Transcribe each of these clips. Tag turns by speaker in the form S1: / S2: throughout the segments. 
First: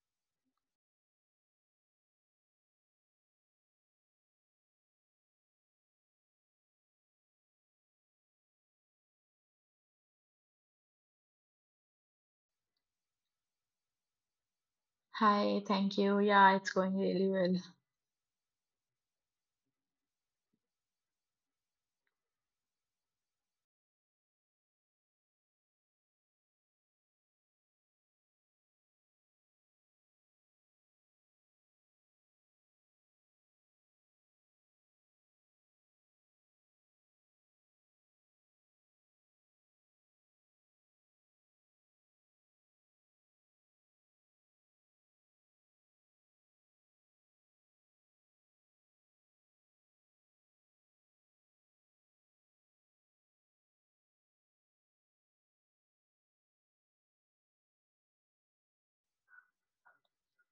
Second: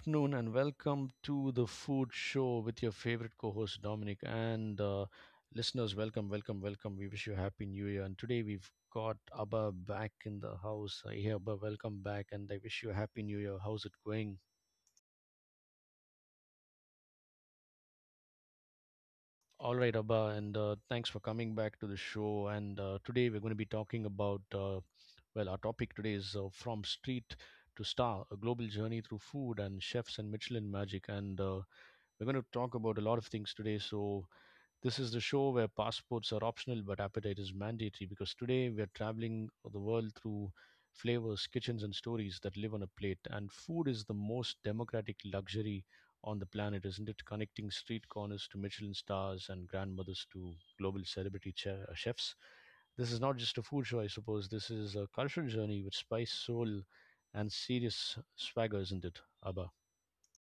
S1: afternoon, and welcome to the food show with your favorite co host Dominic. And listeners, welcome, welcome, welcome. We wish you a happy new year. And today we've got Abba back in the house. Hey Abba, welcome back, and I wish you a happy new year. How's it going?
S2: Hi, thank you. Yeah, it's going really well.
S1: All right, Abba, and thanks for coming back to the show. And today we're going to be talking about, well, our topic today is From Street to Star, a global journey through food and chefs and Michelin magic. And We're going to talk about a lot of things today. So, this is the show where passports are optional but appetite is mandatory, because today we're traveling the world through flavors, kitchens, and stories that live on a plate. And food is the most democratic luxury on the planet, isn't it? Connecting street corners to Michelin stars and grandmothers to global celebrity chefs. This is not just a food show, I suppose. This is a cultural journey with spice, soul, and serious swagger, isn't it, Abba?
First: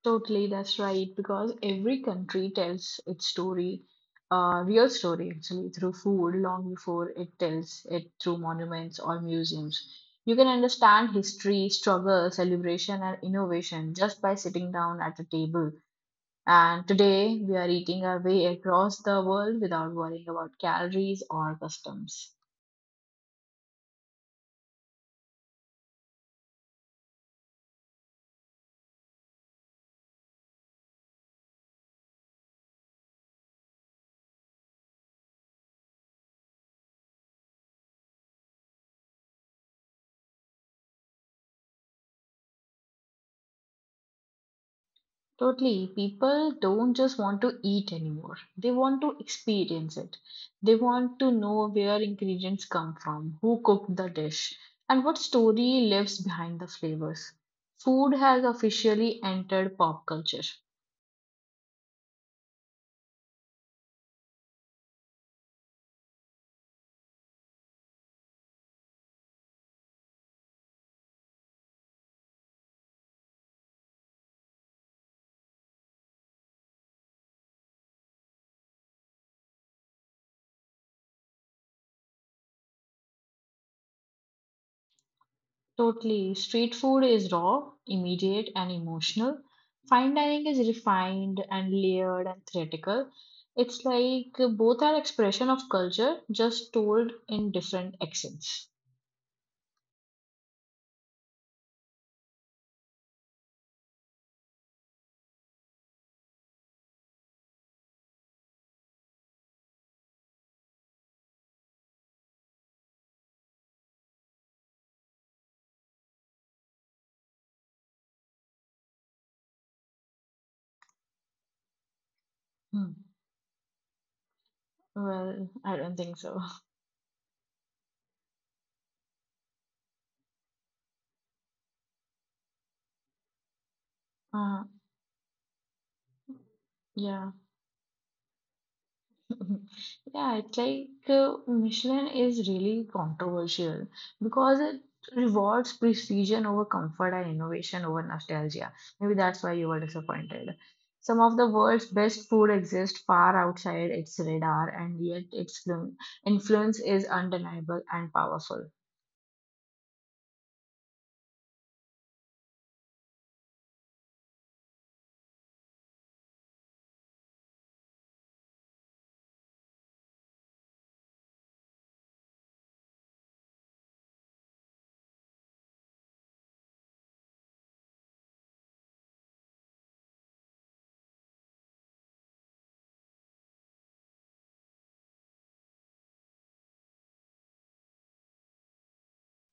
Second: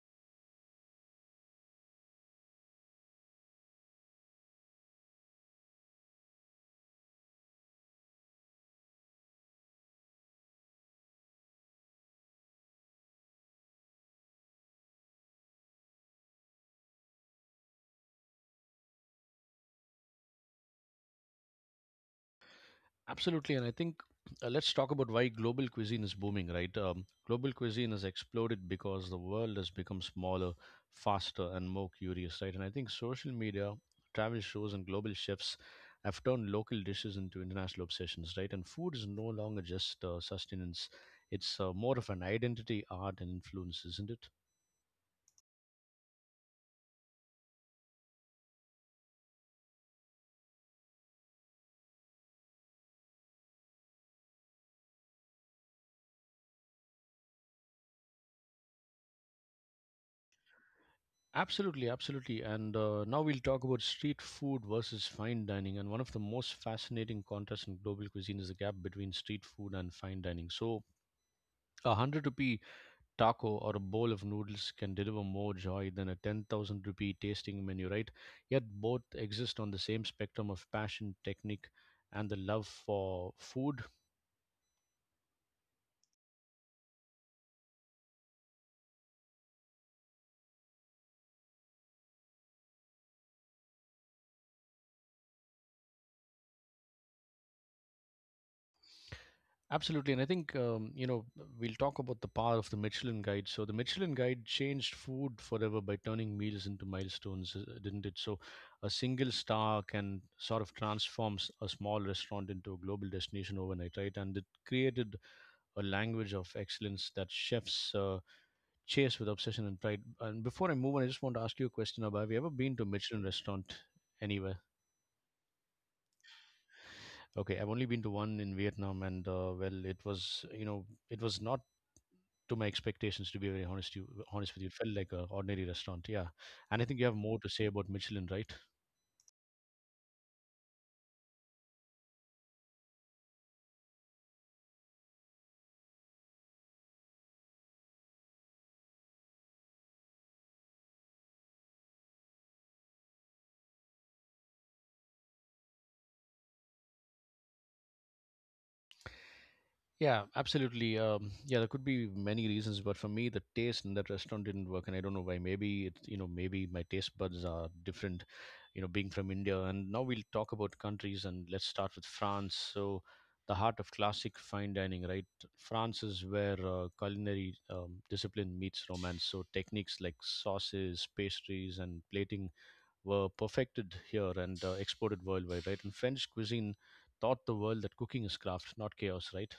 S2: Totally, that's right. Because every country tells its story, real story actually, through food long before it tells it through monuments or museums. You can understand history, struggle, celebration, and innovation just by sitting down at a table. And today, we are eating our way across the world without worrying about calories or customs.
S1: Absolutely, and I think Let's talk about why global cuisine is booming, right? Global cuisine has exploded because the world has become smaller, faster, and more curious, right? And I think social media, travel shows, and global chefs have turned local dishes into international obsessions, right? And food is no longer just sustenance; it's more of an identity, art, and influence, isn't it?
S2: Totally. People don't just want to eat anymore. They want to experience it. They want to know where ingredients come from, who cooked the dish, and what story lives behind the flavors. Food has officially entered pop culture.
S1: Absolutely, absolutely. And Now we'll talk about street food versus fine dining. And one of the most fascinating contrasts in global cuisine is the gap between street food and fine dining. So, a 100 rupee taco or a bowl of noodles can deliver more joy than a 10,000 rupee tasting menu, right? Yet both exist on the same spectrum of passion, technique, and the love for food.
S2: Totally. Street food is raw, immediate, and emotional. Fine dining is refined and layered and theatrical. It's like both are expression of culture, just told in different accents.
S1: Absolutely, and I think you know We'll talk about the power of the Michelin Guide. So the Michelin Guide changed food forever by turning meals into milestones, didn't it? So a single star can sort of transforms a small restaurant into a global destination overnight, right? And it created a language of excellence that chefs chase with obsession and pride. And before I move on, I just want to ask you a question: Abha. Have you ever been to a
S2: Hmm.
S1: Michelin restaurant anywhere?
S2: Well, I don't think so.
S1: Okay, I've only been to one in Vietnam, and well, it was it was not to my expectations. To be very honest, you honest with you,
S2: Uh,
S1: it felt like an ordinary restaurant. Yeah, and I think you have
S2: yeah.
S1: more to say about Michelin, right?
S2: Yeah, it's like Michelin is really controversial because it rewards precision over comfort and innovation over nostalgia. Maybe that's why you were disappointed. Some of the world's best food exist far outside its radar, and yet its influence is undeniable and powerful.
S1: Yeah, absolutely. Yeah, there could be many reasons, but for me, the taste in that restaurant didn't work, and I don't know why. Maybe it's you know maybe my taste buds are different. You know, being from India, and now we'll talk about countries, and let's start with France. So, the heart of classic fine dining, right? France is where culinary discipline meets romance. So, techniques like sauces, pastries, and plating were perfected here and exported worldwide, right? And French cuisine taught the world that cooking is craft, not chaos, right?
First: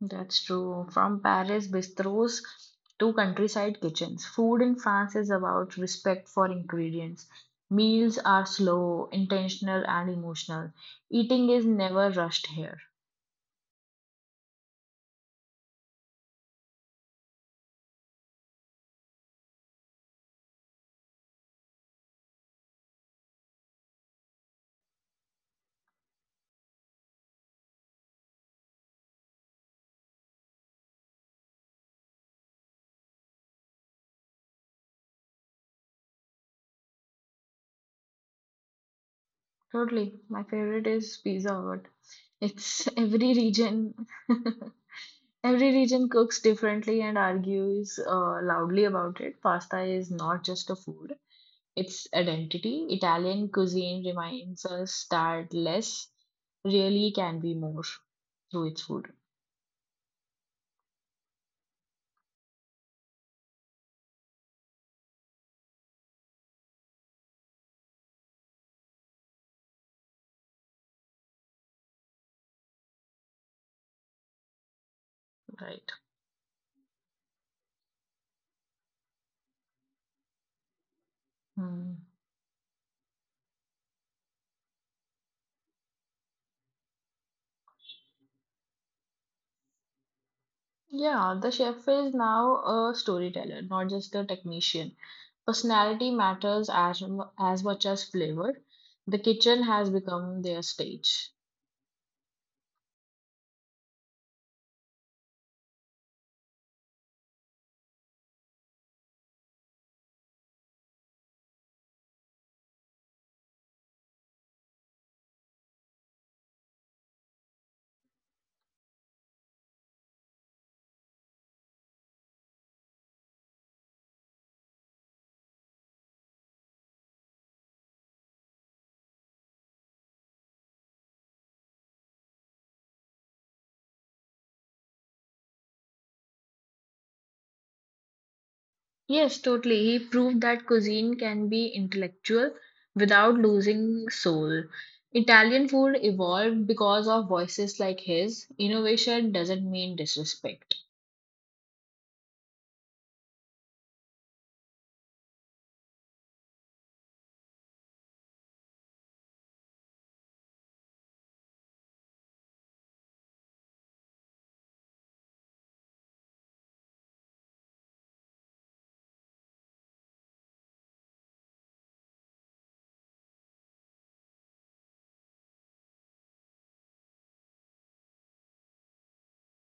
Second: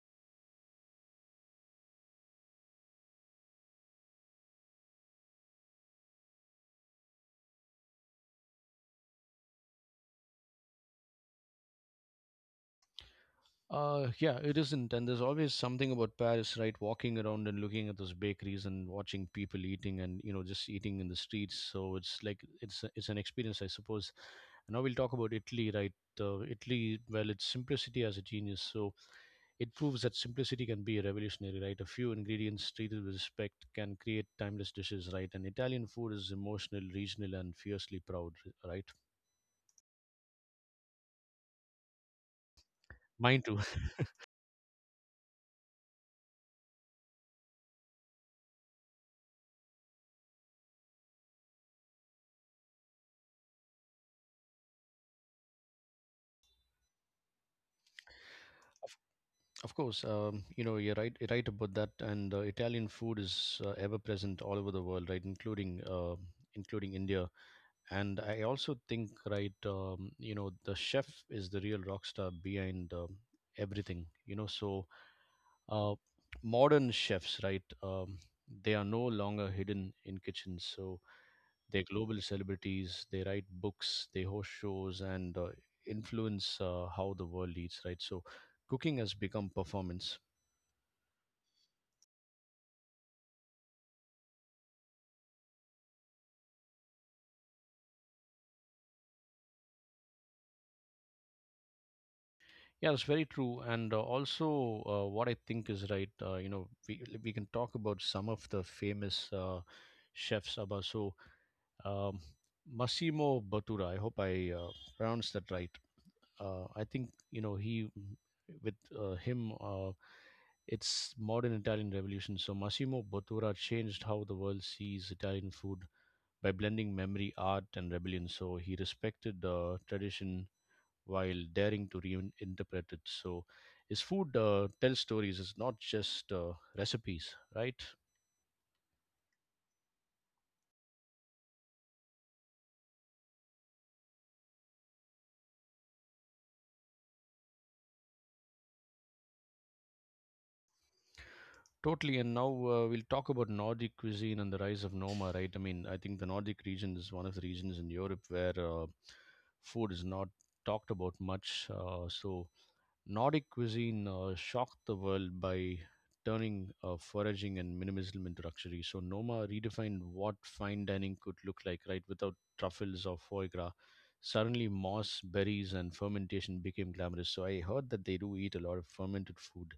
S2: That's true. From Paris bistros to countryside kitchens, food in France is about respect for ingredients. Meals are slow, intentional, and emotional. Eating is never rushed here.
S1: Yeah, it isn't. And there's always something about Paris, right? Walking around and looking at those bakeries and watching people eating and, you know, just eating in the streets. So it's like, it's, a- it's an experience, I suppose. And now we'll talk about Italy, right? Italy, well, its simplicity has a genius. So it proves that simplicity can be revolutionary, right? A few ingredients treated with respect can create timeless dishes, right? And Italian food is emotional, regional, and fiercely proud, right?
S2: Totally. My favorite is Pizza Hut. It's every
S1: Mine too.
S2: region, every region cooks differently and argues loudly about it. Pasta is not just a food, its identity. Italian cuisine reminds us that less really can be more through its food,
S1: Of course, you're right. Right about that, and Italian food is ever present all over the world, right? Including India, and I also think, right, the chef is the real rock star behind everything. So uh,
S2: right?
S1: modern chefs, right? They are no longer hidden in kitchens. So they're
S2: Hmm.
S1: global celebrities. They write books. They host shows and influence how the world eats, right? So cooking has become performance.
S2: Yeah, the chef is now a storyteller, not just a technician. Personality matters as much as flavor. The kitchen has become their stage.
S1: Yeah, it's very true. And also, what I think is right, we can talk about some of the famous chefs, Abba. Um, Massimo Bottura, I hope I pronounced that right. I think, you know, he, with him, it's modern Italian revolution. So, Massimo Bottura changed how the world sees Italian food by blending memory, art, and rebellion. So, he respected tradition while daring to reinterpret it. So, his food tells stories, it's not just recipes, right?
S2: Yes, totally. He proved that cuisine can be intellectual without losing soul. Italian food evolved because of voices like his. Innovation doesn't mean disrespect.
S1: Totally. And now we'll talk about Nordic cuisine and the rise of Noma, right? I mean, I think the Nordic region is one of the regions in Europe where food is not talked about much. So, Nordic cuisine shocked the world by turning foraging and minimalism into luxury. So Noma redefined what fine dining could look like, right? Without truffles or foie gras, suddenly moss, berries, and fermentation became glamorous. So I heard that they do eat a lot of fermented food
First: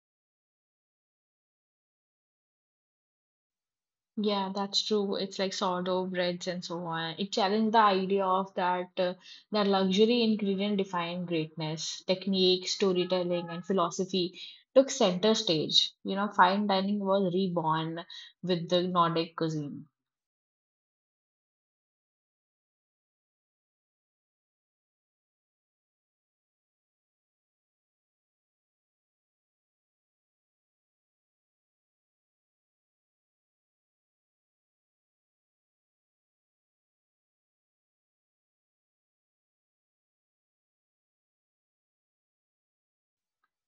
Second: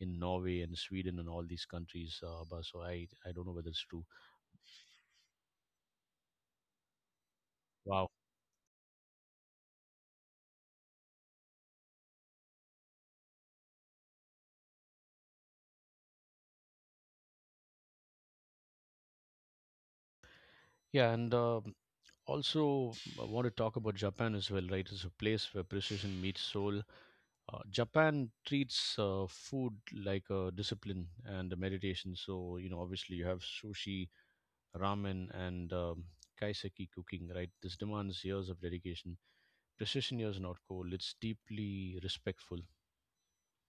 S1: in Norway and Sweden and all these countries. But so I don't know whether it's true.
S2: Yeah, that's true. It's like sourdough breads and so on. It challenged the
S1: Wow.
S2: idea of that luxury ingredient defined greatness. Technique, storytelling, and philosophy took center stage. You know, fine dining was reborn with the Nordic cuisine.
S1: Yeah, and also I want to talk about Japan as well, right? It's a place where precision meets soul. Japan treats food like a discipline and a meditation. So, you know, obviously you have sushi, ramen, and kaiseki cooking, right? This demands years of dedication. Precision here is not cold, it's deeply respectful.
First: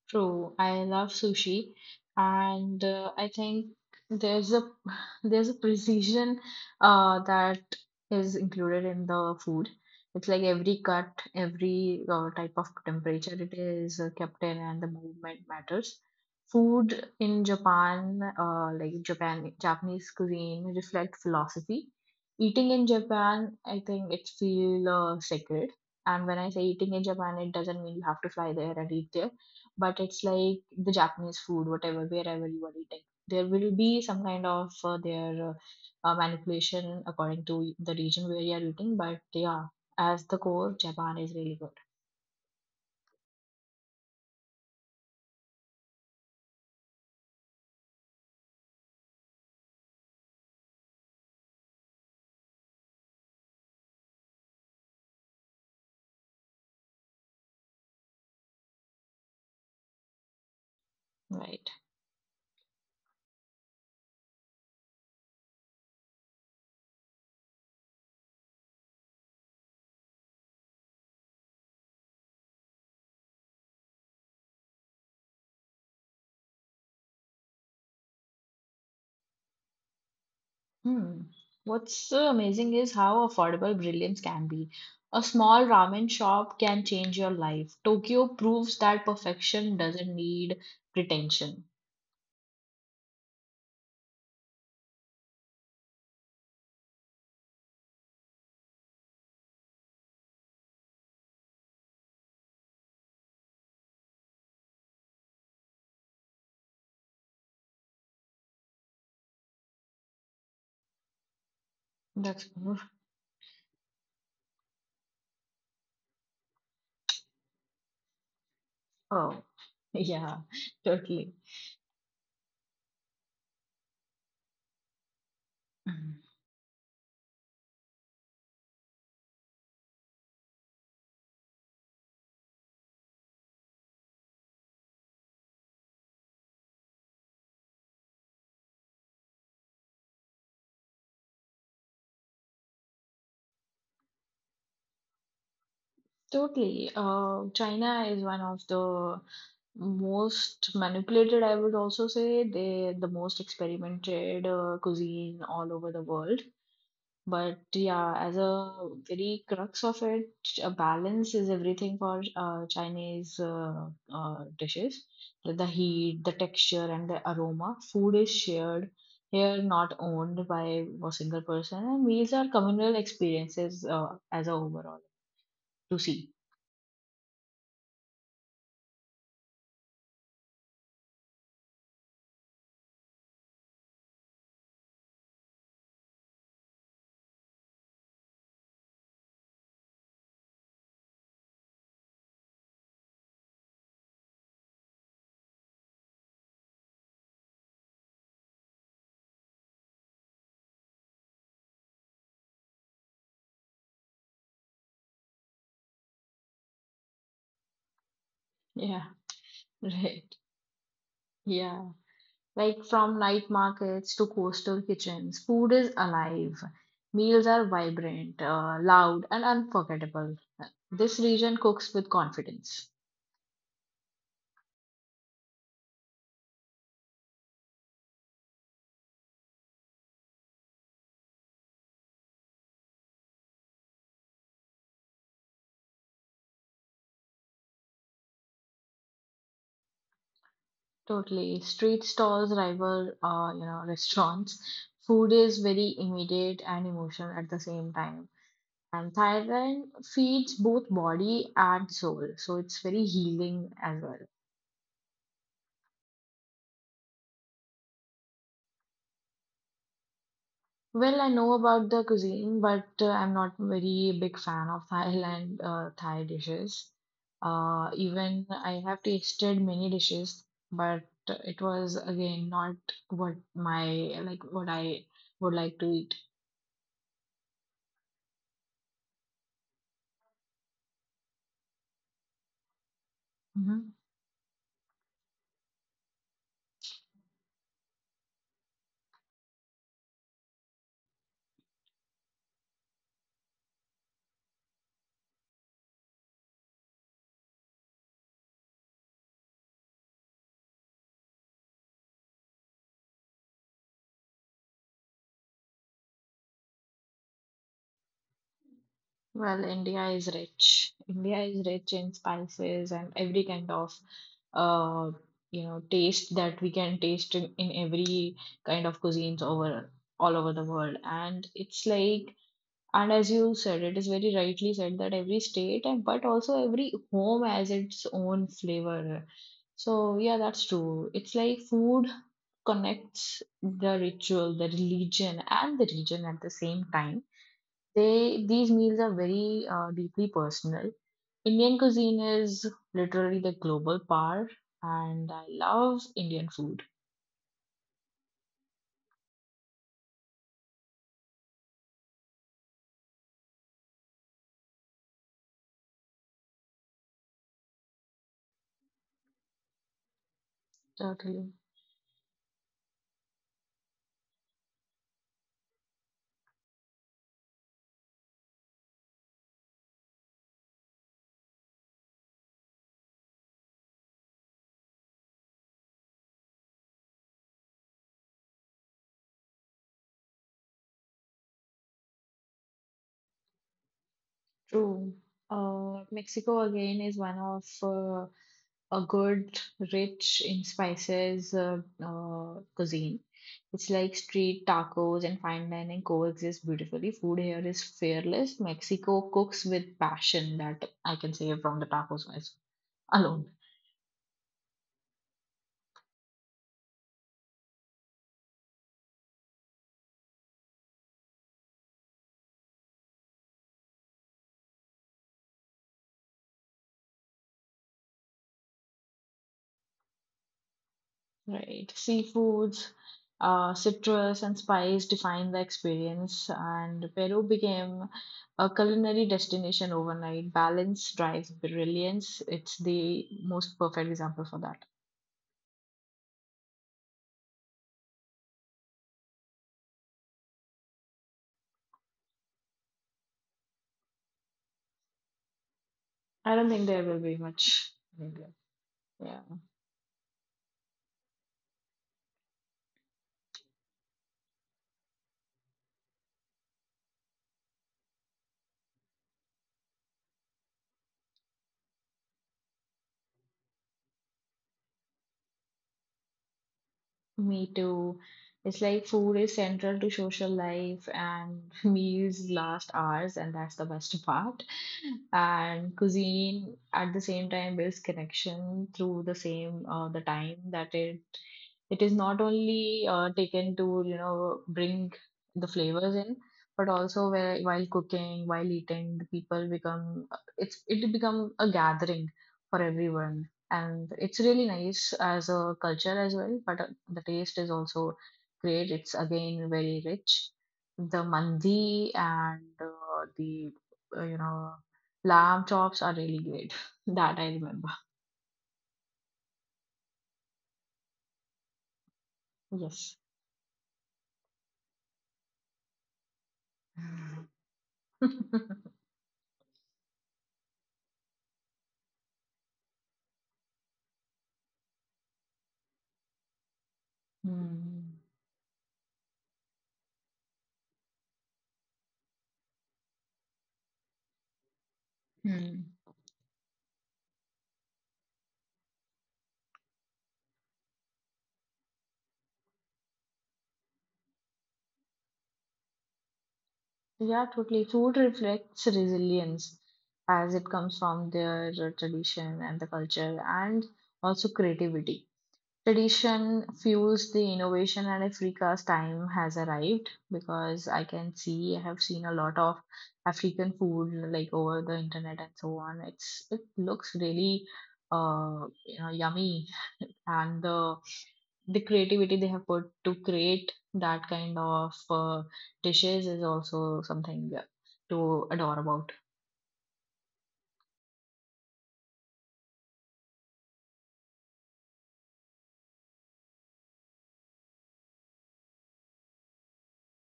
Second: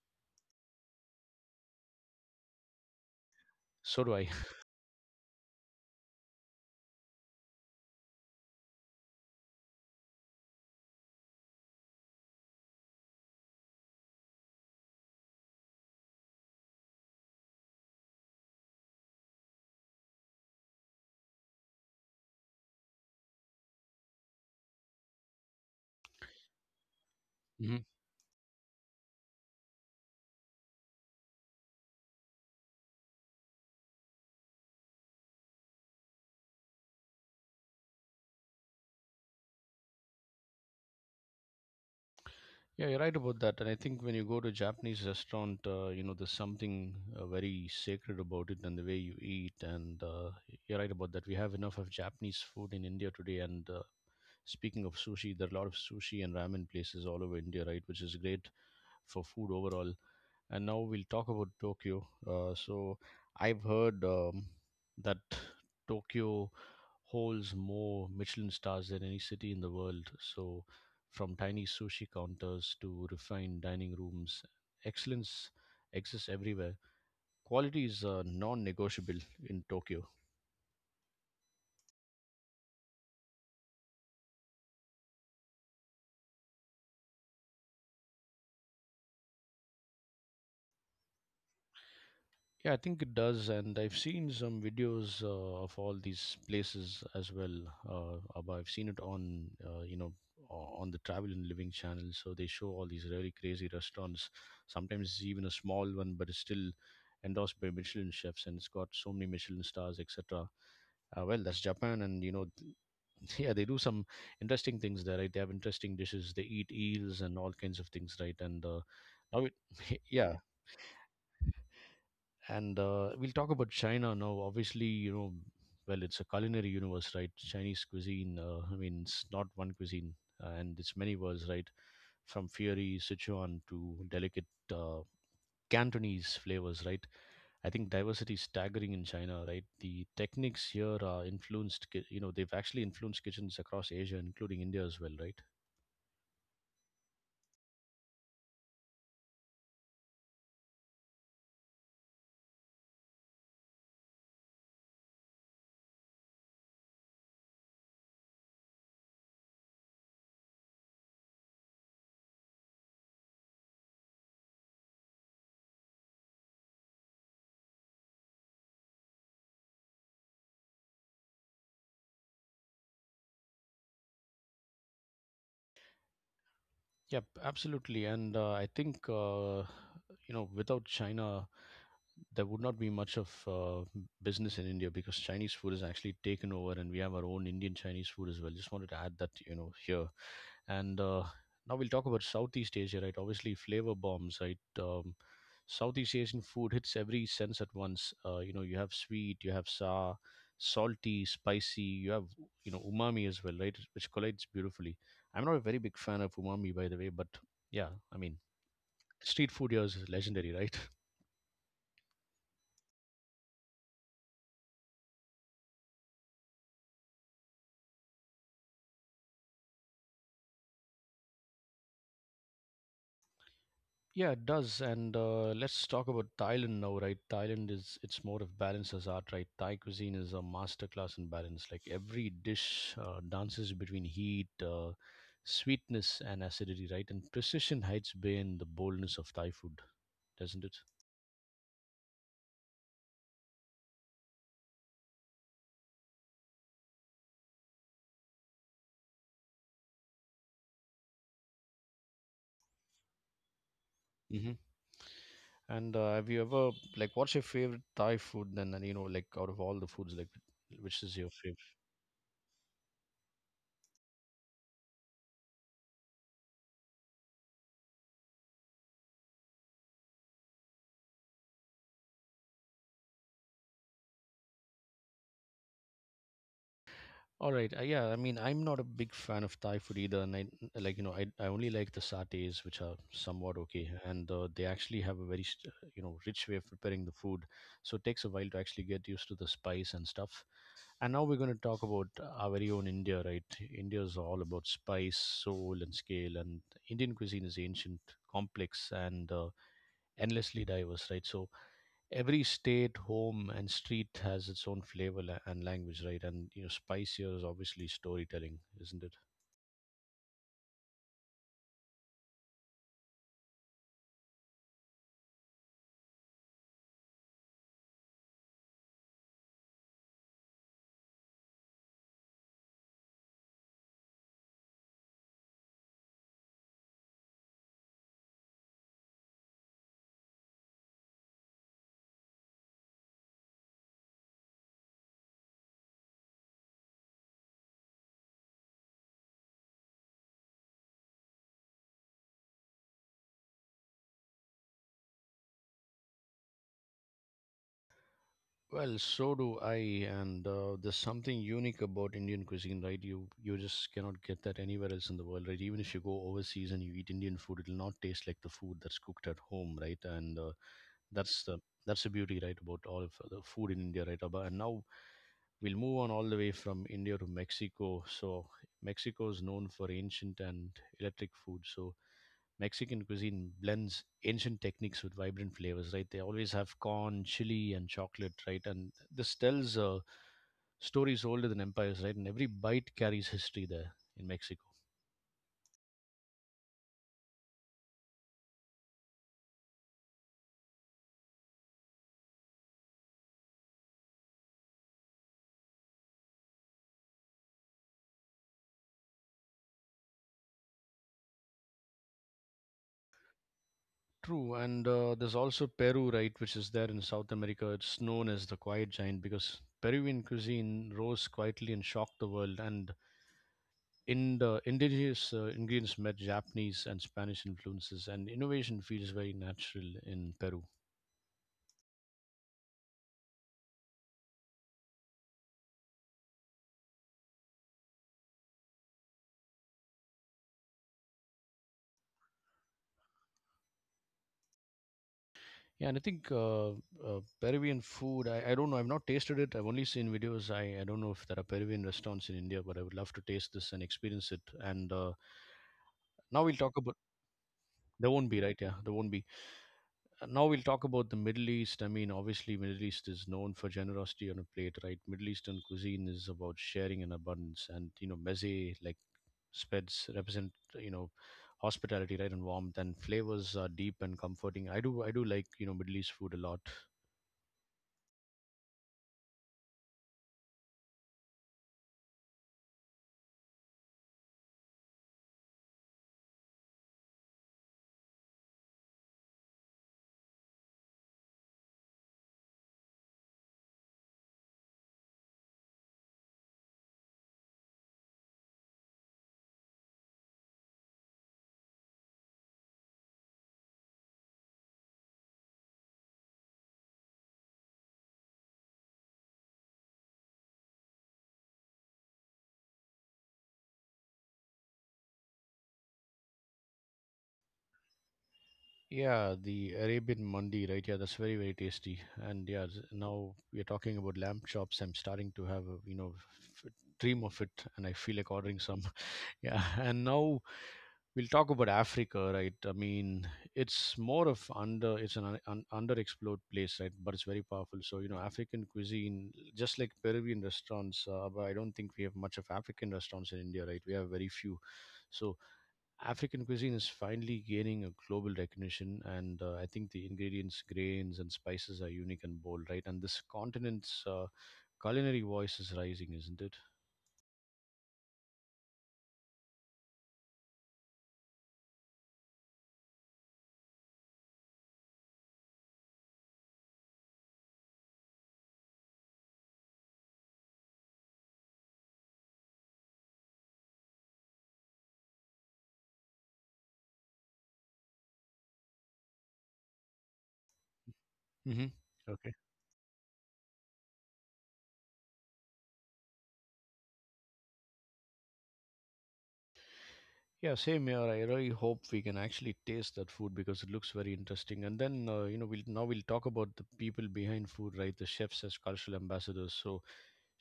S2: True, I love sushi, and I think
S1: So do I.
S2: there's a there's a precision that is included in the food. It's like every cut, every type of temperature it is kept in, and the movement matters. Food in Japan, like Japanese cuisine, reflect philosophy. Eating in Japan, I think it feel sacred. And when I say eating in Japan, it doesn't mean you have to fly there and eat there, but it's like the Japanese food, whatever, wherever you are eating. There will be some kind of their manipulation according to the region where you are eating, but yeah, as the core, Japan is really good,
S1: Yeah, you're right about that. And I think when you go to a Japanese restaurant, there's something very sacred about it and the way you eat. And You're right about that. We have enough of Japanese food in India today. And Speaking of sushi, there are a lot of sushi and ramen places all over India, right? Which is great for food overall. And now we'll talk about
S2: right?
S1: Tokyo. I've heard that Tokyo holds more Michelin stars than any city in the world. So from tiny sushi counters to refined dining rooms, excellence exists everywhere. Quality is non-negotiable in Tokyo.
S2: Hmm. What's amazing is how affordable brilliance can be. A small ramen shop can change your life. Tokyo proves that perfection doesn't need pretension.
S1: Yeah, I think it does, and I've seen some videos of all these places as well. Abba. I've seen it on, on the Travel and Living channel. So they show all these really crazy restaurants. Sometimes it's even a small one, but it's still endorsed by Michelin chefs, and it's got so many Michelin stars, etc. Well, that's Japan, and you know,
S2: That's
S1: yeah, they do some interesting things there, right? They have interesting dishes. They eat eels and all kinds of things, right? Now,
S2: oh
S1: it, yeah,
S2: yeah, totally.
S1: and we'll talk about China now. Obviously, you know, well, it's a culinary universe, right? Chinese cuisine. I mean, it's not one cuisine, and it's many words, right? From fiery Sichuan to delicate uh, Cantonese flavors, right? I think diversity is staggering in China, right? The techniques here are influenced. Ki- You know, they've actually influenced kitchens across Asia, including India as well, right?
S2: Totally. China is one of the most manipulated, I would also say. The most experimented cuisine all over the world. But yeah, as a very crux of it, a balance is everything for Chinese dishes. The heat, the texture, and the aroma. Food is shared here, not owned by a single person, and meals are communal experiences as a overall to see.
S1: Yep, absolutely. And I think, you know, Without China, there would not be much of business in India, because Chinese food is actually taken over and we have our own Indian Chinese food as well. Just wanted to add that, you know, here. And Now we'll talk about Southeast Asia, right? Obviously, flavor bombs, right? Southeast Asian food hits every sense at once. You know, you have sweet, you have sour, salty, spicy, you have, you know, umami as well, right? Which collides beautifully. I'm not a very big fan of umami, by the way, but yeah, I mean,
S2: Yeah.
S1: street food here is
S2: Right.
S1: legendary, right?
S2: Yeah. Like from night markets to coastal kitchens, food is alive. Meals are vibrant, loud, and unforgettable. This region cooks with confidence.
S1: Yeah, it does. And Let's talk about Thailand now, right? Thailand is its more of balance as art, right? Thai cuisine is a masterclass in balance. Like every dish dances between heat, sweetness, and acidity, right? And precision hides behind the boldness of Thai food, doesn't it?
S2: Totally. Street stalls rival, restaurants. Food is very immediate and emotional at the same time. And Thailand feeds both body and soul, so it's very healing as well.
S1: Hmm. And Have you ever what's your favorite Thai food? Then and you know like Out of all the foods, like which is
S2: Well,
S1: your
S2: I know
S1: favorite?
S2: about the cuisine, but I'm not very big fan of Thai dishes. Even I have tasted many dishes, but it was again not what my what I would like to eat.
S1: All right. Yeah, I mean, I'm not a big fan of Thai food either, and I like I only like the satays, which are somewhat okay,
S2: Hmm.
S1: and they actually have a very rich way of preparing the food, so it takes a while to actually get used to the spice and stuff. And now we're going to talk about our very own India, right? India is all about spice, soul, and scale, and Indian cuisine is ancient, complex, and endlessly diverse, right? So every state, home, and street has its own and language, right? And you know, spice here is obviously storytelling, isn't it?
S2: Well, India is rich. India is rich in spices and every kind of uh, taste that we can taste in every kind of cuisines over all over the world, and it's like. And as you said, it is very rightly said that every state and but also every home has its own flavor. So yeah, that's true. It's like food connects the ritual, the religion, and the region at the same time. They These meals are very deeply personal. Indian cuisine is literally the global power, and I love Indian food.
S1: Well, so do I, and there's something unique about Indian cuisine, right? You just cannot get that anywhere else in the world, right? Even if you go overseas and you eat Indian food, it'll not taste like the food that's cooked at home, right? And that's
S2: Totally
S1: the that's the beauty, right, about all of the food in India, right, Abba? And now we'll move on all the way from India to Mexico. So Mexico is known for ancient and electric food. So Mexican cuisine blends ancient techniques with vibrant flavors, right? They always have corn, chili, and chocolate, right? And this tells stories older than empires, right? And every bite carries history there in Mexico.
S2: true. Mexico again is one of a good, rich in spices cuisine. It's like street tacos and fine dining coexist beautifully. Food here is fearless. Mexico cooks with passion that I can say from the tacos alone.
S1: True, and there's also Peru, right, which is there in South America. It's known as the quiet giant because Peruvian cuisine rose quietly and shocked the world. And in the indigenous ingredients met Japanese and Spanish influences, and innovation feels very natural in Peru.
S2: Right. Seafoods, citrus, and spice define the experience, and Peru became a culinary destination overnight. Balance drives brilliance. It's the most perfect example for that.
S1: Yeah, and I think Peruvian food, I don't know, I've not tasted it. I've only seen videos. I don't know if there are Peruvian restaurants in India, but I would love to taste this and experience it. And now we'll
S2: I don't
S1: talk
S2: think
S1: about.
S2: there will be much.
S1: There won't be,
S2: Maybe.
S1: right? Yeah, there won't be.
S2: Yeah,
S1: Now we'll talk about the Middle East. I mean, obviously, Middle East is known for generosity on a plate, right? Middle Eastern cuisine is about sharing and abundance, and you know, meze like spreads represent you know hospitality, right, and warmth, and flavors are deep and comforting. I do like you know Middle East food a lot.
S2: me too. It's like food is central to social life and meals last hours, and that's the best part. And cuisine at the same time builds connection through the same the time that it. Is not only taken to, you know, bring the flavors in, but also where while cooking, while eating, the people become it's it become a gathering for everyone. And it's really nice as a culture as well, but the taste is also great. It's again very rich. The mandi and the uh, you know lamb chops are really great. That I remember.
S1: Yeah, the Arabian mandi, right? Yeah, that's very very tasty. And yeah,
S2: Yes.
S1: now we're talking about lamb chops. I'm starting to have a you know f- dream of it, and I feel like ordering some. Yeah, and now we'll talk about Africa, right? I mean, it's more of under it's an un, un, underexplored place, right? But it's very powerful. So you know,
S2: Hmm.
S1: African cuisine, just like Peruvian restaurants, but I don't think we have much of African restaurants in India, right? We have very few. So
S2: Hmm.
S1: African cuisine is finally gaining a global recognition, and I think the ingredients, grains, and spices are unique and bold, right? And this continent's culinary voice is rising, isn't it?
S2: Yeah, totally. Food reflects resilience as it comes from their tradition and the culture, and also creativity. Tradition fuels the innovation, and Africa's time has arrived because I have seen a lot of African food like over the internet and so on. It looks really yummy and the
S1: Hmm.
S2: the creativity they have put to create that kind of dishes is also something, yeah, to adore about.
S1: Yeah, same here. I really hope we can actually taste that food because it looks very interesting. And then, you know, we'll now we'll talk about the people behind food, right? The chefs as cultural ambassadors. So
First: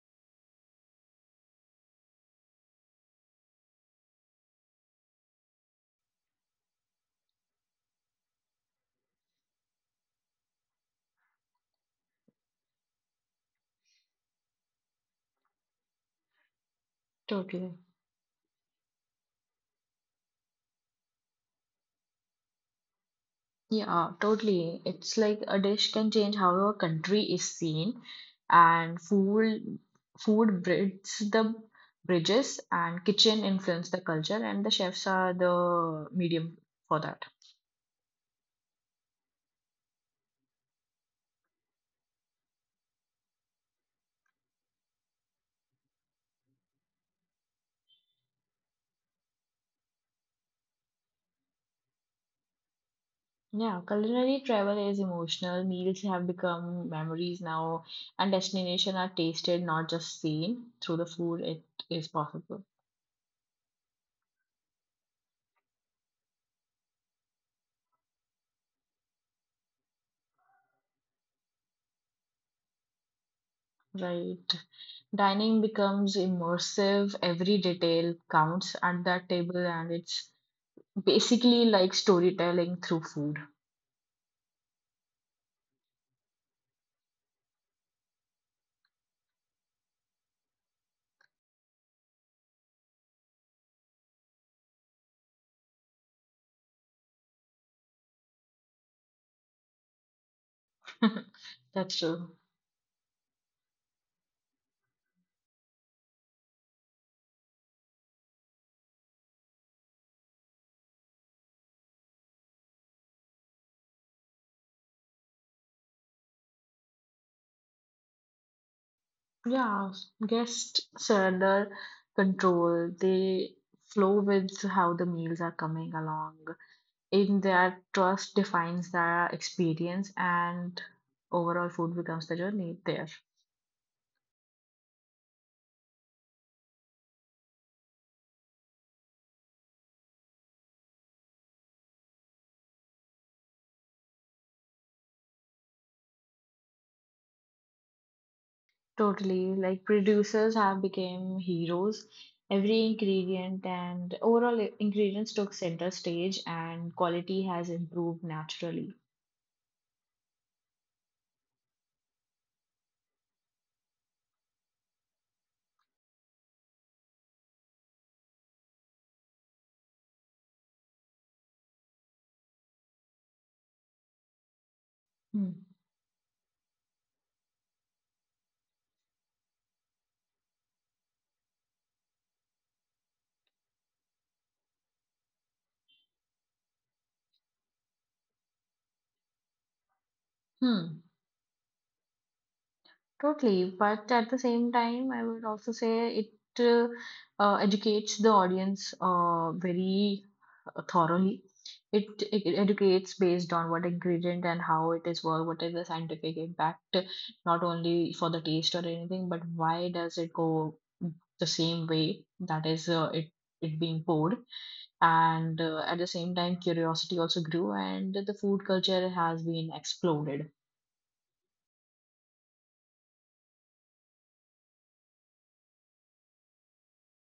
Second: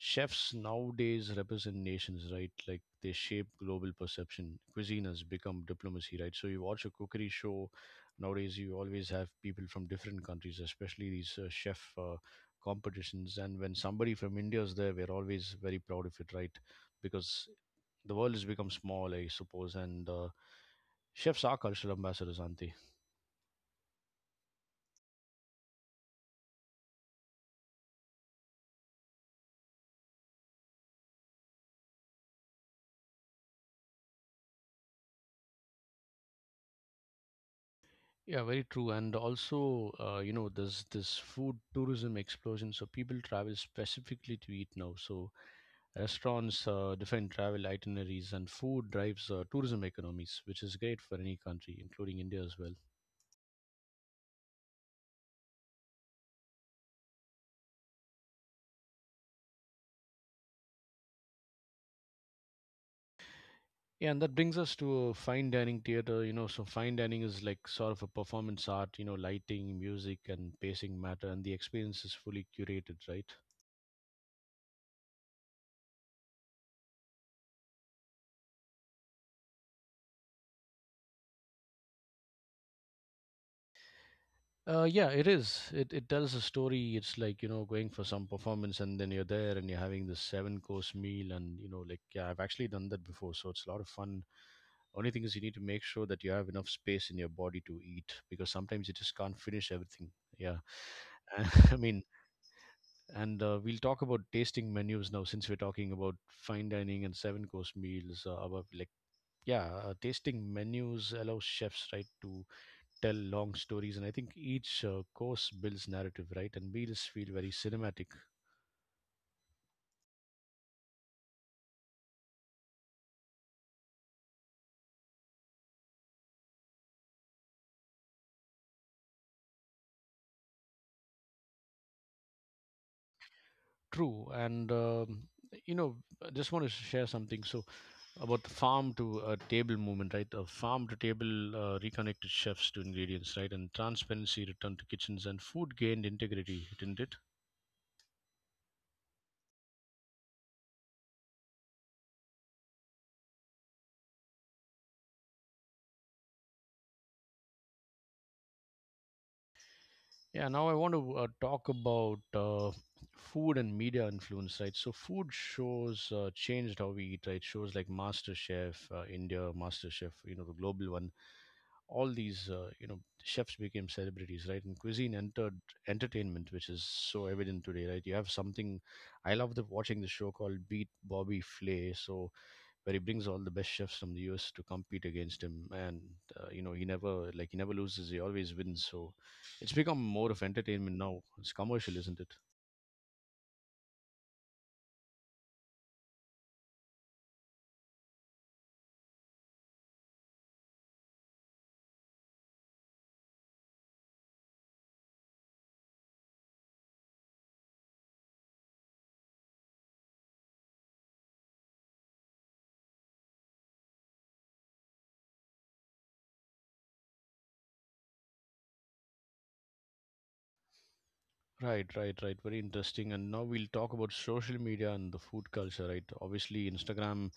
S1: chefs nowadays represent nations, right? Like they shape global perception. Cuisine has become diplomacy, right? So you watch a cookery show nowadays, you always have people from different countries, especially these chef competitions. And when somebody from India is there, we're always very proud of it, right? Because
S2: Totally.
S1: the world has become small, I suppose, and chefs are cultural ambassadors, are
S2: Yeah, totally. It's like a dish can change how a country is seen, and food bridges the bridges, and kitchen influence the culture, and the chefs are the medium for that.
S1: yeah, very true. And also, you know, there's this food tourism explosion. So people travel specifically to eat now. So restaurants define travel itineraries, and food drives tourism economies, which is great for any country, including India as well.
S2: Yeah, culinary travel is emotional. Meals have become memories now, and destination are tasted, not just seen. Through the food, it is possible.
S1: Yeah, and that brings us to fine dining theater. You know, so fine dining is like sort of a performance art. You know, lighting, music, and pacing matter, and the experience is fully curated, right?
S2: Right. Dining becomes immersive. Every detail counts at that table, and it's basically like storytelling through food.
S1: Yeah, it is. It tells a story. It's like you know going for some performance, and then you're there, and you're having this seven course meal, and you know like yeah, I've actually done that before, so it's a lot of fun. Only thing is you need to make sure that you have enough space in your body to eat because sometimes you just can't finish everything. Yeah, I
S2: That's
S1: mean,
S2: true.
S1: and we'll talk about tasting menus now since we're talking about fine dining and seven course meals. About like yeah, tasting menus allows chefs right to tell long stories, and I think each course builds narrative, right? And we just feel very cinematic.
S2: Yeah, guests surrender control. They flow with how the meals are coming along. In that, trust defines the experience, and overall food becomes the journey there.
S1: True, and you know, I just want to share something. So about the farm to table movement, right? The farm to table reconnected chefs to ingredients, right? And transparency returned to kitchens, and food gained integrity, didn't it?
S2: Totally, like producers have become heroes. Every ingredient and overall ingredients took center stage, and quality has improved naturally.
S1: Yeah. Now I want to talk about food and media influence, right? So food shows changed how we eat, right? Shows like Master Chef, India Master Chef, you know, the global one, all these you know chefs became celebrities, right, and cuisine
S2: Hmm.
S1: entered entertainment, which is so evident today, right? You have something. I love the watching the show called Beat Bobby Flay. So where he brings all the best chefs from the US to compete against him, and you know he never loses, he always wins. So it's become more of entertainment
S2: Hmm.
S1: now. It's commercial, isn't it?
S2: Totally, but at the same time, I would also say it educates the audience very thoroughly. It educates based on what ingredient and how it is worked, what is the scientific impact, not only for the taste or anything, but why does it go the same way that is it being poured. And at the same time, curiosity also grew, and the food culture has been exploded.
S1: Right, right, right. Very interesting. And now we'll talk about social media and the food culture, right? Obviously, Instagram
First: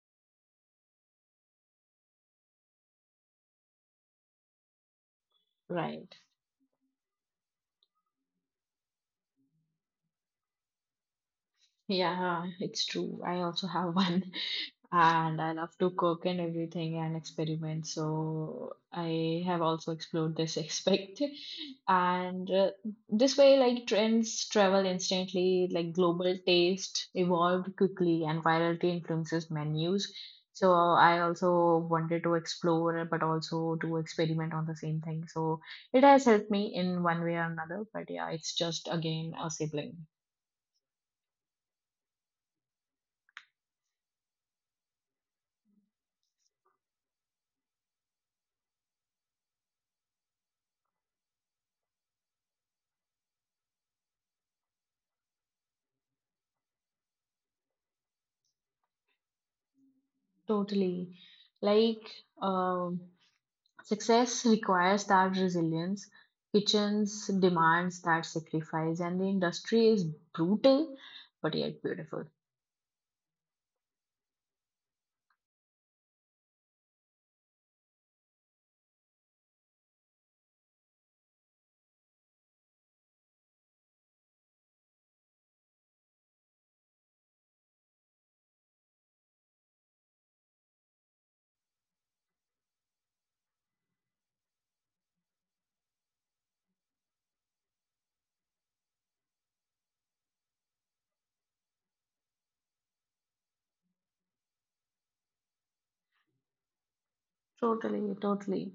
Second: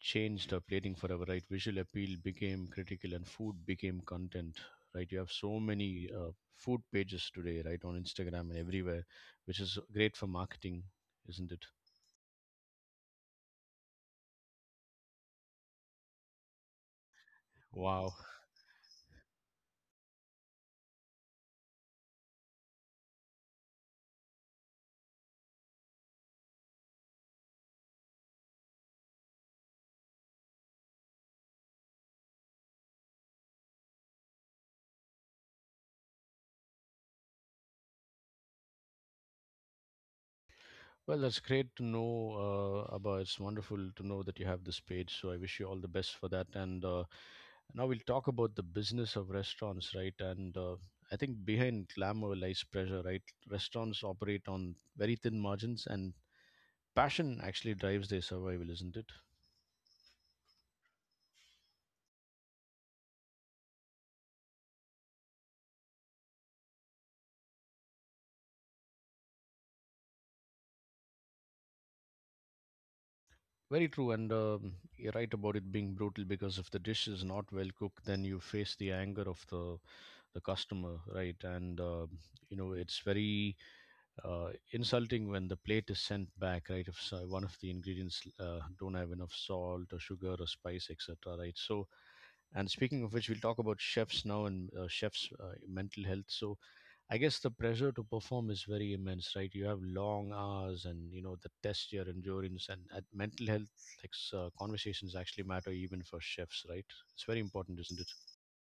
S1: changed our plating forever, right? Visual appeal became critical and food became content, right? You have so many
S2: Right.
S1: food pages today, right, on Instagram and everywhere, which is great for marketing, isn't it?
S2: Yeah, it's true. I also have one, and I love to cook and everything and experiment.
S1: Wow.
S2: So I have also explored this aspect. And this way, like trends travel instantly, like global taste evolved quickly, and virality influences menus. So I also wanted to explore, but also to experiment on the same thing. So it has helped me in one way or another. But yeah, it's just again a sibling.
S1: Well, that's great to know, Abba. It's wonderful to know that you have this page. So I wish you all the best for that. And now we'll talk about the business of restaurants, right? And I think behind glamour lies pressure, right? Restaurants operate on very thin margins and passion actually drives their survival, isn't it?
S2: Totally. Like, um, success requires that resilience, kitchens demands that sacrifice, and the industry is brutal but yet beautiful.
S1: Very true, and you're right about it being brutal because if the dish is not well cooked, then you face the anger of the customer, right? And you know it's very insulting when the plate is sent back, right? If so, one of the ingredients don't have enough salt or sugar or spice, etc., right? So and speaking of which, we'll talk about chefs now and chefs' mental health. So, I guess the pressure to perform is very immense, right? You have long hours, and you know the test your endurance and at mental health conversations actually matter even for chefs, right? It's very important, isn't it?
S2: Totally, totally.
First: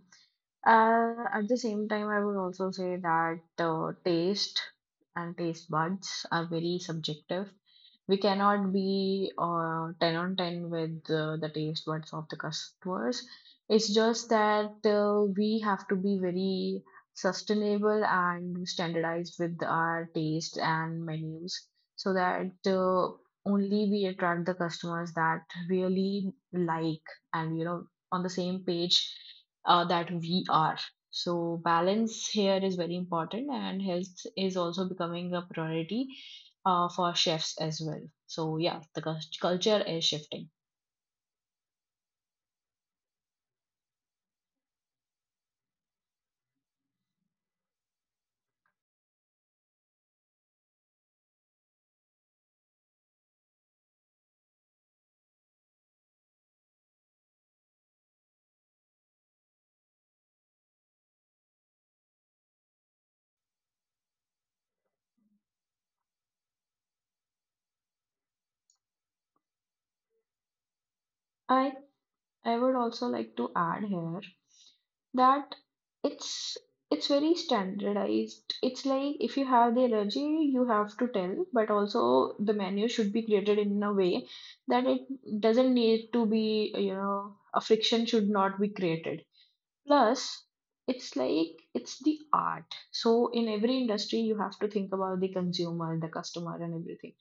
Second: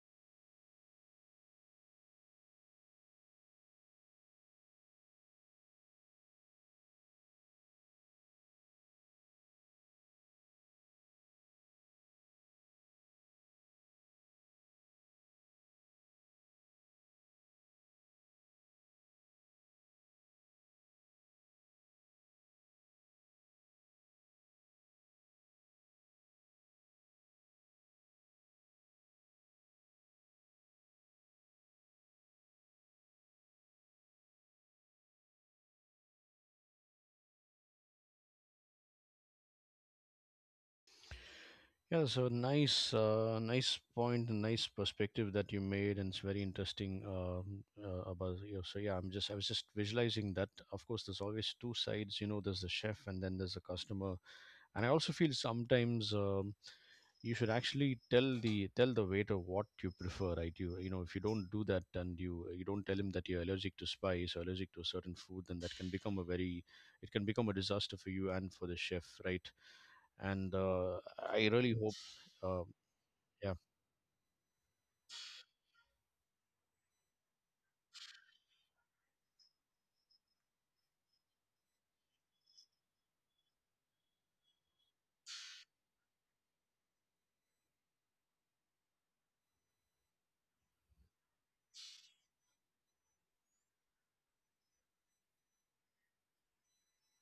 S2: At the same time, I would also say that taste and taste buds are very subjective. We cannot be 10 on 10 with the taste buds of the customers. It's just that we have to be very sustainable and standardized with our taste and menus so that only we attract the customers that really like and, you know, on the same page that we are. So, balance here is very important, and health is also becoming a priority for chefs as well. So, yeah, the culture is shifting.
S1: Yeah. So nice, nice point, and nice perspective that you made, and it's very interesting about you. So yeah, I was just visualizing that. Of course, there's always two sides. You know, there's the chef, and then there's the customer, and I also feel sometimes you should actually tell the waiter what you prefer, right? You know if you don't do that and you don't tell him that you're allergic to spice or allergic to a certain food, then that can become a very, it can become a disaster for you and for the chef, right? And I
S2: I
S1: really hope
S2: I
S1: uh,
S2: would also like to
S1: yeah.
S2: add here that it's it's very standardized. It's like if you have the allergy, you have to tell, but also the menu should be created in a way that it doesn't need to be, a friction should not be created. Plus, it's like it's the art. So in every industry, you have to think about the consumer, the customer, and everything.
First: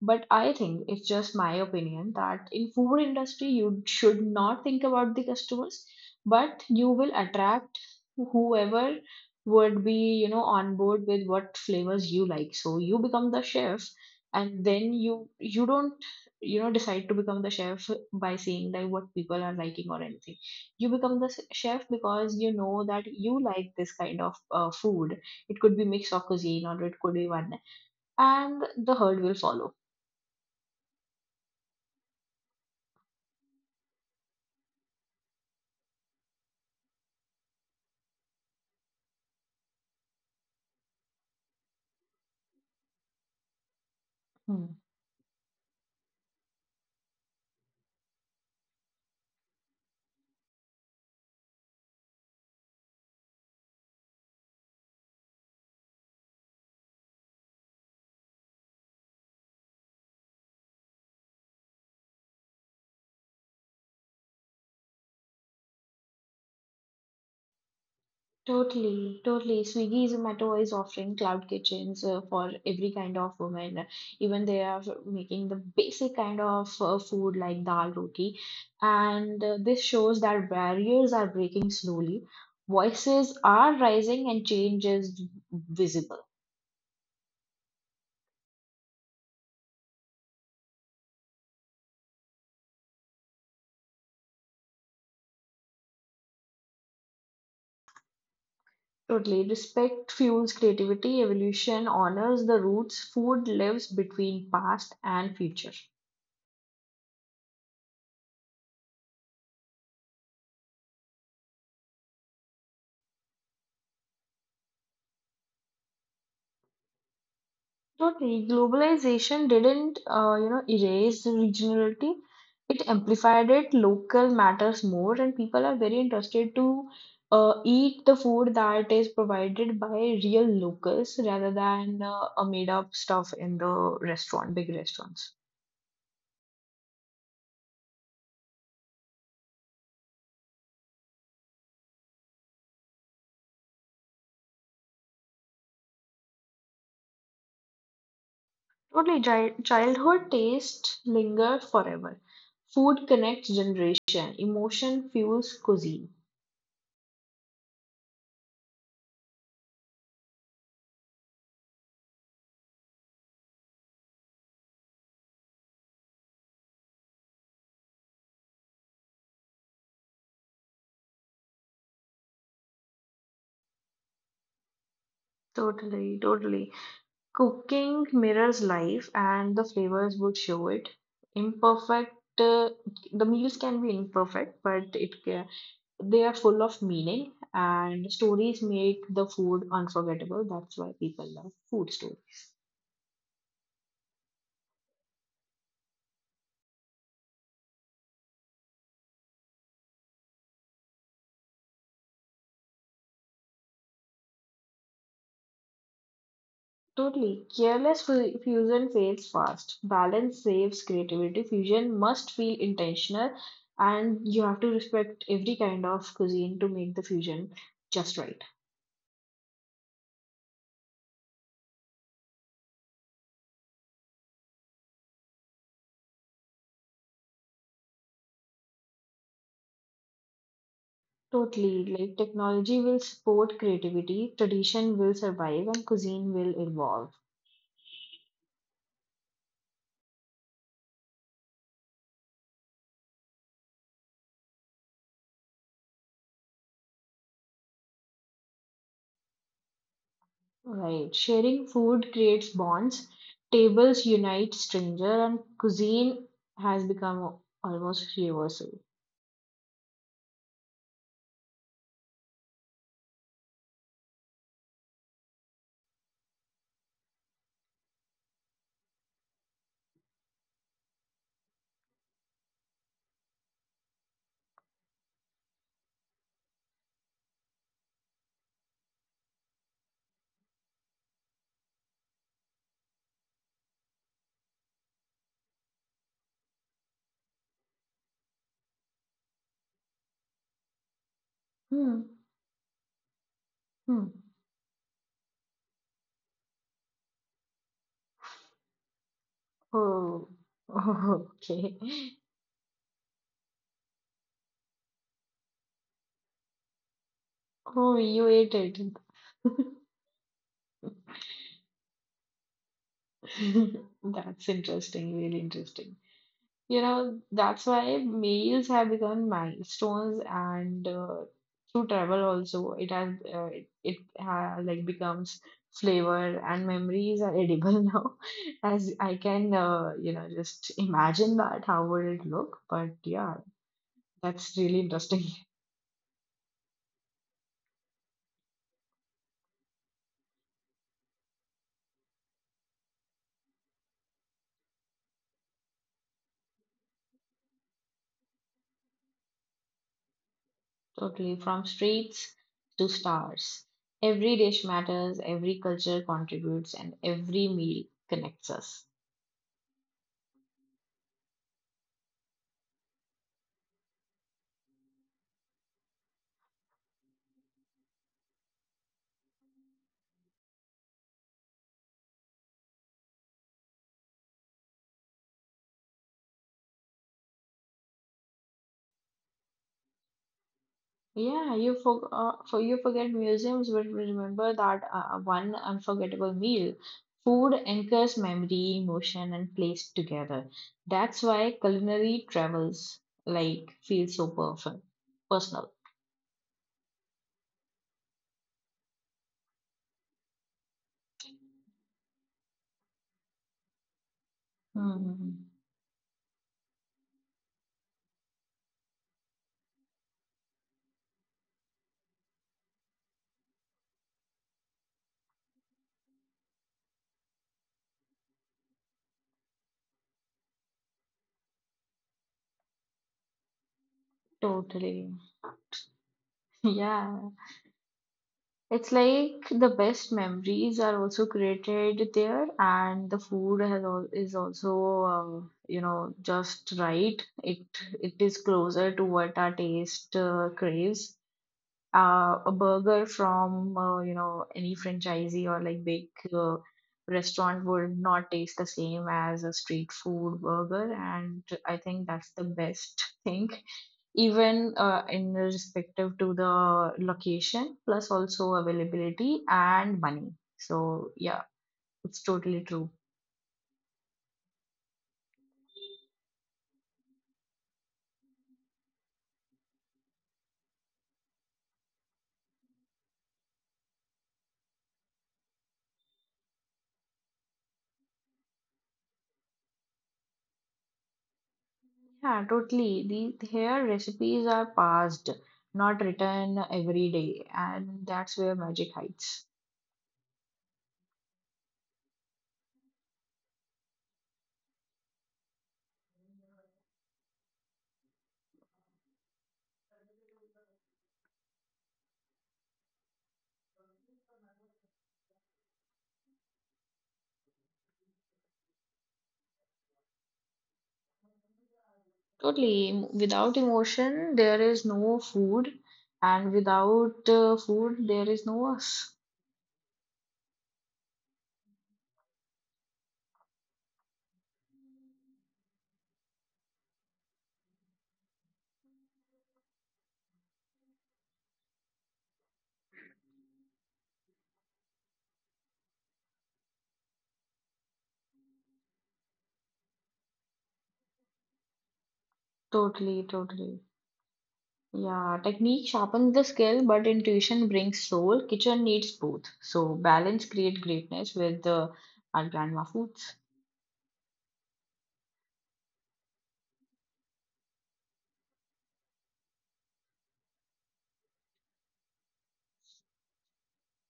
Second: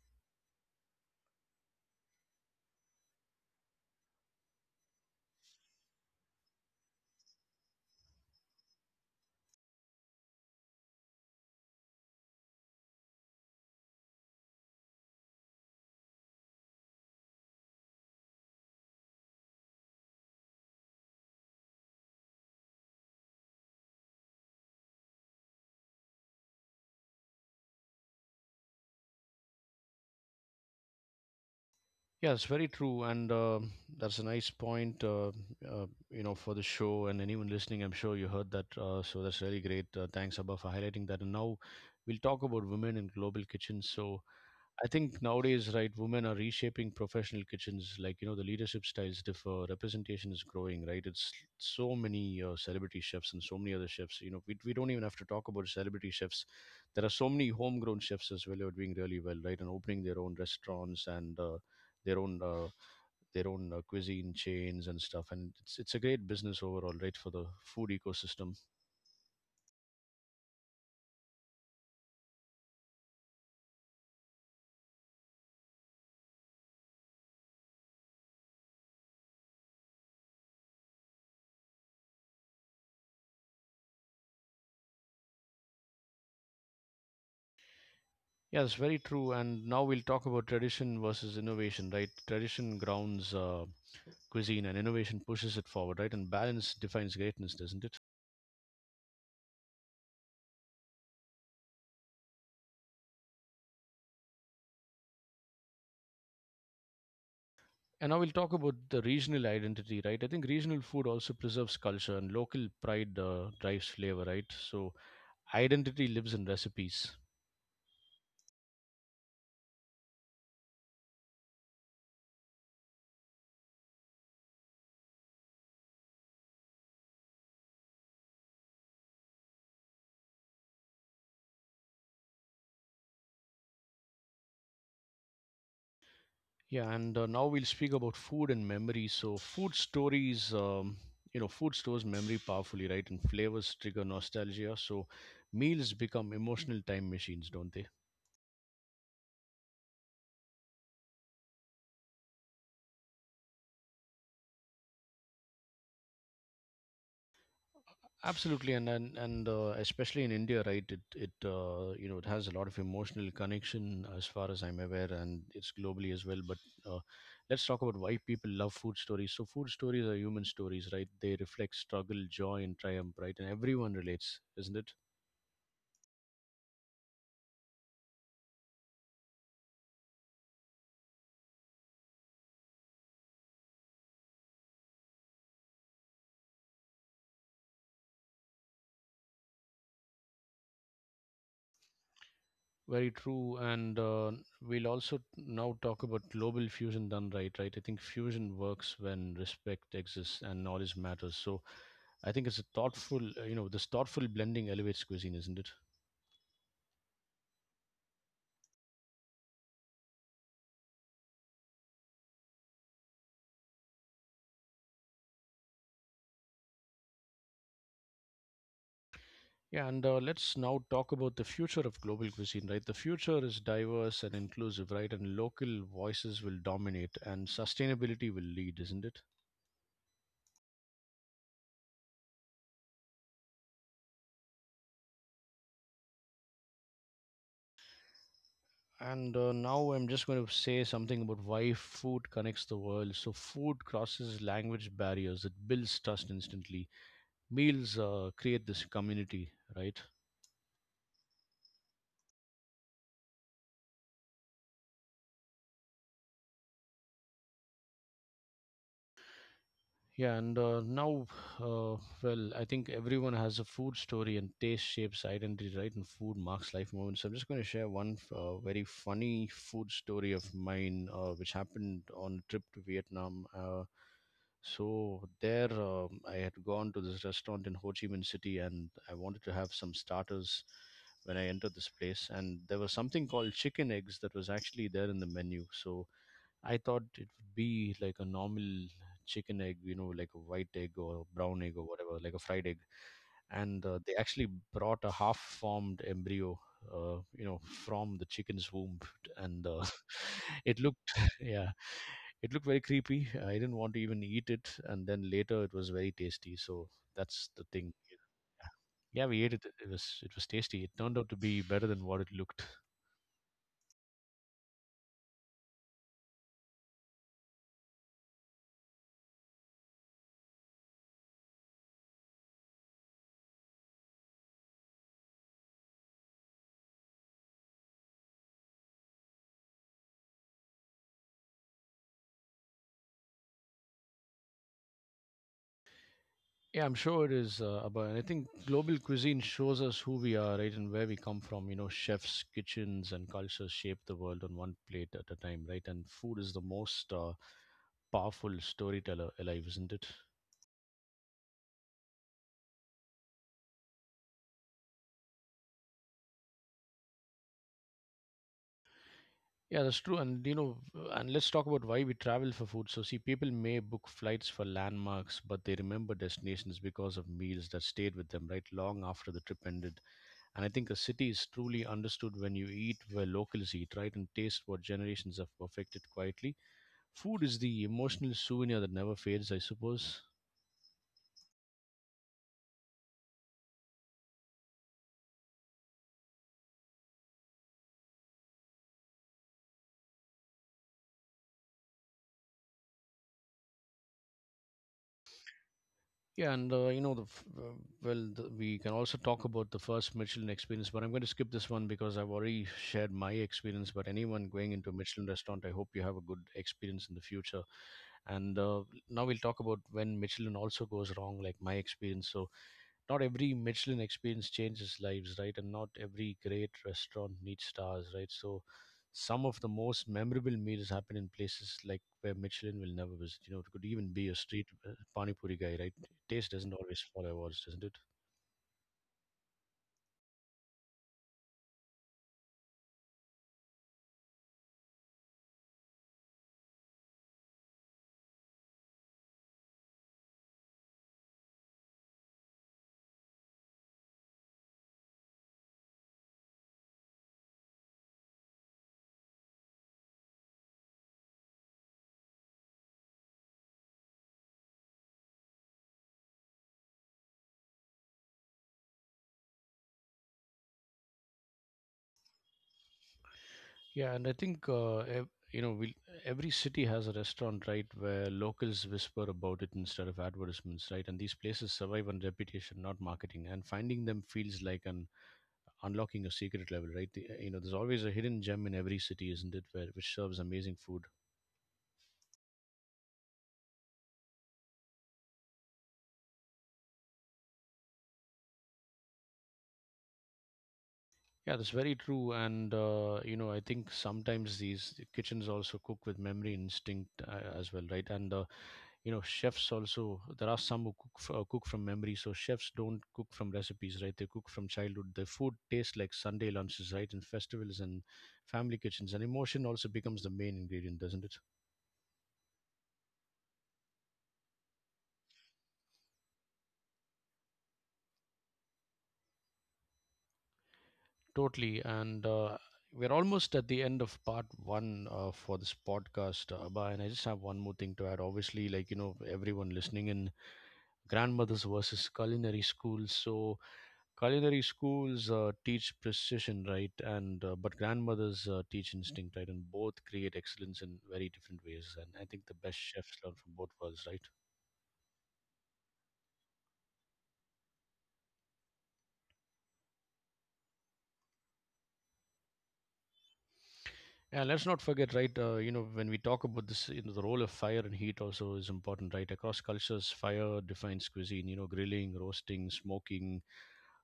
S2: But I think it's just my opinion that in food industry, you should not think about the customers, but you will attract whoever would be on board with what flavors you like. So you become the chef, and then you don't decide to become the chef by seeing like what people are liking or anything. You become the chef because you know that you like this kind of food. It could be mix of cuisine or it could be one, and the herd will follow.
S1: Yes, very true, and that's a nice point. You know, for the show and anyone listening, I'm sure you heard that. So that's really great. Thanks, Abba, for highlighting that. And now we'll talk about women in global kitchens. So
S2: Hmm.
S1: I think nowadays, right, women are reshaping professional kitchens. Like, you know, the leadership styles differ, representation is growing, right? It's so many celebrity chefs and so many other chefs. You know, we don't even have to talk about celebrity chefs. There are so many homegrown chefs as well who are doing really well, right? And opening their own restaurants and their own uh, their own cuisine chains and stuff. And it's a great business overall, right, for the food ecosystem.
S2: Totally, totally. Swiggy Zomato is offering cloud kitchens for every kind of woman. Even they are making the basic kind of food like dal roti. And this shows that barriers are breaking slowly, voices are rising, and change is visible.
S1: Yeah, that's very true. And now we'll talk about tradition versus innovation, right? Tradition grounds. Cuisine and innovation pushes it forward, right? And balance defines greatness, doesn't it?
S2: Totally. Respect fuels creativity, evolution honors the roots, food lives between past and future.
S1: And now we'll talk about the regional identity, right? I think regional food also preserves culture and local pride drives flavor, right? So identity lives in recipes.
S2: Totally. Globalization didn't, erase the regionality. It amplified it. Local matters more, and people are very interested to eat the food that is provided by real locals rather than a made-up stuff in the restaurant, big restaurants.
S1: Yeah, and now we'll speak about food and memory. So food stories, you know, food stores memory powerfully, right? And flavors trigger nostalgia. So meals become emotional time machines, don't they?
S2: Totally, childhood taste linger forever. Food connects generation. Emotion fuels cuisine.
S1: Absolutely, and especially in India, right? It you know it has a lot of emotional connection, as far as I'm aware, and it's globally as well. But uh, let's talk about why people love food stories. So food stories are human stories, right? They reflect struggle, joy, and triumph, right? And everyone relates, isn't it?
S2: Totally, totally. Cooking mirrors life, and the flavors would show it. Imperfect. Uh, the meals can be imperfect, but they are full of meaning, and stories make the food unforgettable. That's why people love food stories.
S1: Very true. And we'll also now talk about global fusion done right, right? I think fusion works when respect exists and knowledge matters. So I think it's a thoughtful, this thoughtful blending elevates cuisine, isn't it?
S2: Totally. Careless fusion fails fast. Balance saves creativity. Fusion must feel intentional, and you have to respect every kind of cuisine to make the fusion just right.
S1: Yeah, and let's now talk about the future of global cuisine, right? The future is diverse and inclusive, right? And local voices will dominate and sustainability will lead, isn't it?
S2: Totally. Like technology will support creativity, tradition will survive, and cuisine will evolve.
S1: And now I'm just going to say something about why food connects the world. So, food crosses language barriers, it builds trust instantly. Meals create this community, right?
S2: Right. Sharing food creates bonds, tables unite stranger, and cuisine has become almost universal.
S1: Yeah, and now, uh, well, I think everyone has a food story and taste shapes identity, right? And food marks life moments. So I'm just going to share one very funny food story of mine, which happened on a trip to Vietnam. So there, I had gone to this restaurant in Ho Chi Minh City, and I wanted to have some starters when I entered this place. And there was something called chicken eggs that was actually there in the menu. So I thought it would be like a normal chicken egg, you know, like a white egg or brown egg or
S2: Hmm.
S1: whatever, like a fried egg. And
S2: Hmm.
S1: they actually brought a half-formed embryo, you know, from the chicken's womb, and
S2: Oh.
S1: it looked,
S2: Okay.
S1: yeah, it looked very creepy. I didn't want to even eat it, and then later it was very tasty. So that's the
S2: Oh,
S1: thing.
S2: you ate it.
S1: Yeah, we ate it. It was tasty. It turned out to be better than what it looked.
S2: That's interesting, really interesting. You know, that's why meals have become milestones, and through travel also, it has it, it ha like becomes flavor and memories are edible now. As I can, just imagine that how would it look? But yeah, that's really interesting.
S1: Yeah, I'm sure it is. About, I think global cuisine shows us who we are, right, and where we come from. You know, chefs, kitchens, and cultures shape the world on one plate at a time, right? And food is the most powerful storyteller alive, isn't it?
S2: Totally. From streets to stars. Every dish matters, every culture contributes, and every meal connects us.
S1: Yeah, that's true. And you know, and let's talk about why we travel for food. So, see, people may book flights for landmarks, but they remember destinations because of meals that stayed with them, right, long after the trip ended. And I think a city is truly understood when you eat where locals eat, right, and taste what generations have perfected quietly. Food is the emotional souvenir that never fades, I suppose.
S2: Yeah, you forget museums, but remember that one unforgettable meal. Food anchors memory, emotion, and place together. That's why culinary travels like feel so perfect, personal.
S1: Yeah, and well, the, we can also talk about the first Michelin experience, but I'm going to skip this one because I've already shared my experience. But anyone going into a Michelin
S2: Hmm.
S1: restaurant, I hope you have a good experience in the future. And now we'll talk about when Michelin also goes wrong, like my experience. So not every Michelin experience changes lives, right? And not every great restaurant needs stars, right? So some of the most memorable meals happen in places like where Michelin will never visit. You know, it could even be a street
S2: Totally.
S1: pani puri guy, right? Taste doesn't always
S2: Yeah.
S1: follow awards, doesn't it?
S2: It's like the best memories are also created there, and the food has al is also uh, just right. It is closer to what our taste craves. A burger from any franchisee or like big uh, restaurant would not taste the same as a street food burger, and I think that's the best thing, even in respective to the location plus also availability and money. So yeah, it's totally true.
S1: Yeah, and I think ev- you know, we every city has a restaurant, right, where locals whisper about it instead of advertisements, right? And these places survive on reputation, not marketing. And finding them feels like an unlocking a secret level, right? The, you know, there's always a hidden gem in every city, isn't it? Where which serves amazing food.
S2: Yeah, totally. The here recipes are passed not written every day, and that's where magic hides.
S1: Yeah, that's very true. And you know, I think sometimes these kitchens also cook with memory instinct as well, right? And you know, chefs also there are some who cook from memory. So chefs don't cook from recipes, right? They cook from childhood. Their food tastes like Sunday lunches, right? In festivals and family kitchens, and emotion also becomes the main ingredient, doesn't it?
S2: Totally, without emotion there is no food, and without food there is no us.
S1: Totally. And we're almost at the end of part one for this podcast, Abba. And I just have one more thing to add. Obviously, like, you know, everyone listening in grandmothers versus culinary schools. So, culinary schools teach precision, right? And, but grandmothers teach instinct, right? And both create excellence in very different ways. And I think the best chefs
S2: Totally,
S1: learn from both
S2: totally.
S1: worlds, right?
S2: Yeah, technique sharpens the skill, but intuition brings soul. Kitchen needs both. So balance create greatness with the our grandma foods.
S1: Yeah, let's not forget, right? You know, when we talk about this, you know, the role of fire and heat also is important, right? Across cultures, fire defines cuisine. You know, grilling, roasting, smoking.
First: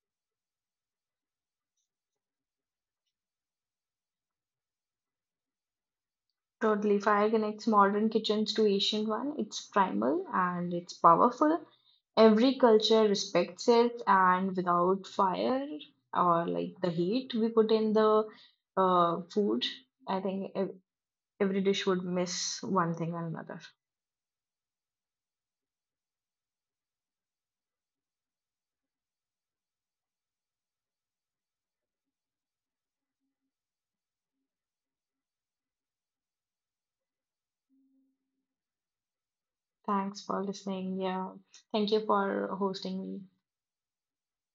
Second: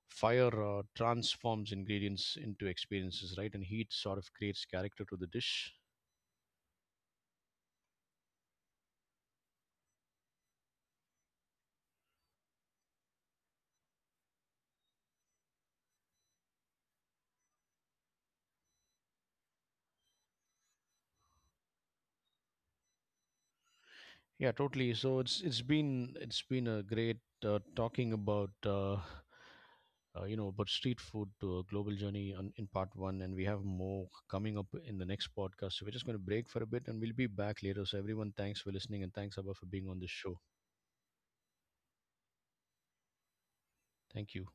S1: Fire transforms ingredients into experiences, right? And heat sort of creates character to the dish.
S2: Totally. Fire connects modern kitchens to ancient one. It's primal and it's powerful. Every culture respects it, and without fire or like the heat we put in the food, I think every dish would miss one thing or another.
S1: Yeah, totally. So it's been a great talking about you know about street food to a global journey on, in part one, and we have more coming up in the next podcast. So we're just going to break for a bit, and we'll be back later. So everyone, thanks for listening, and thanks Abba for being on this
S2: Thanks
S1: show.
S2: for listening. Yeah, thank you for hosting me.
S1: Thank you.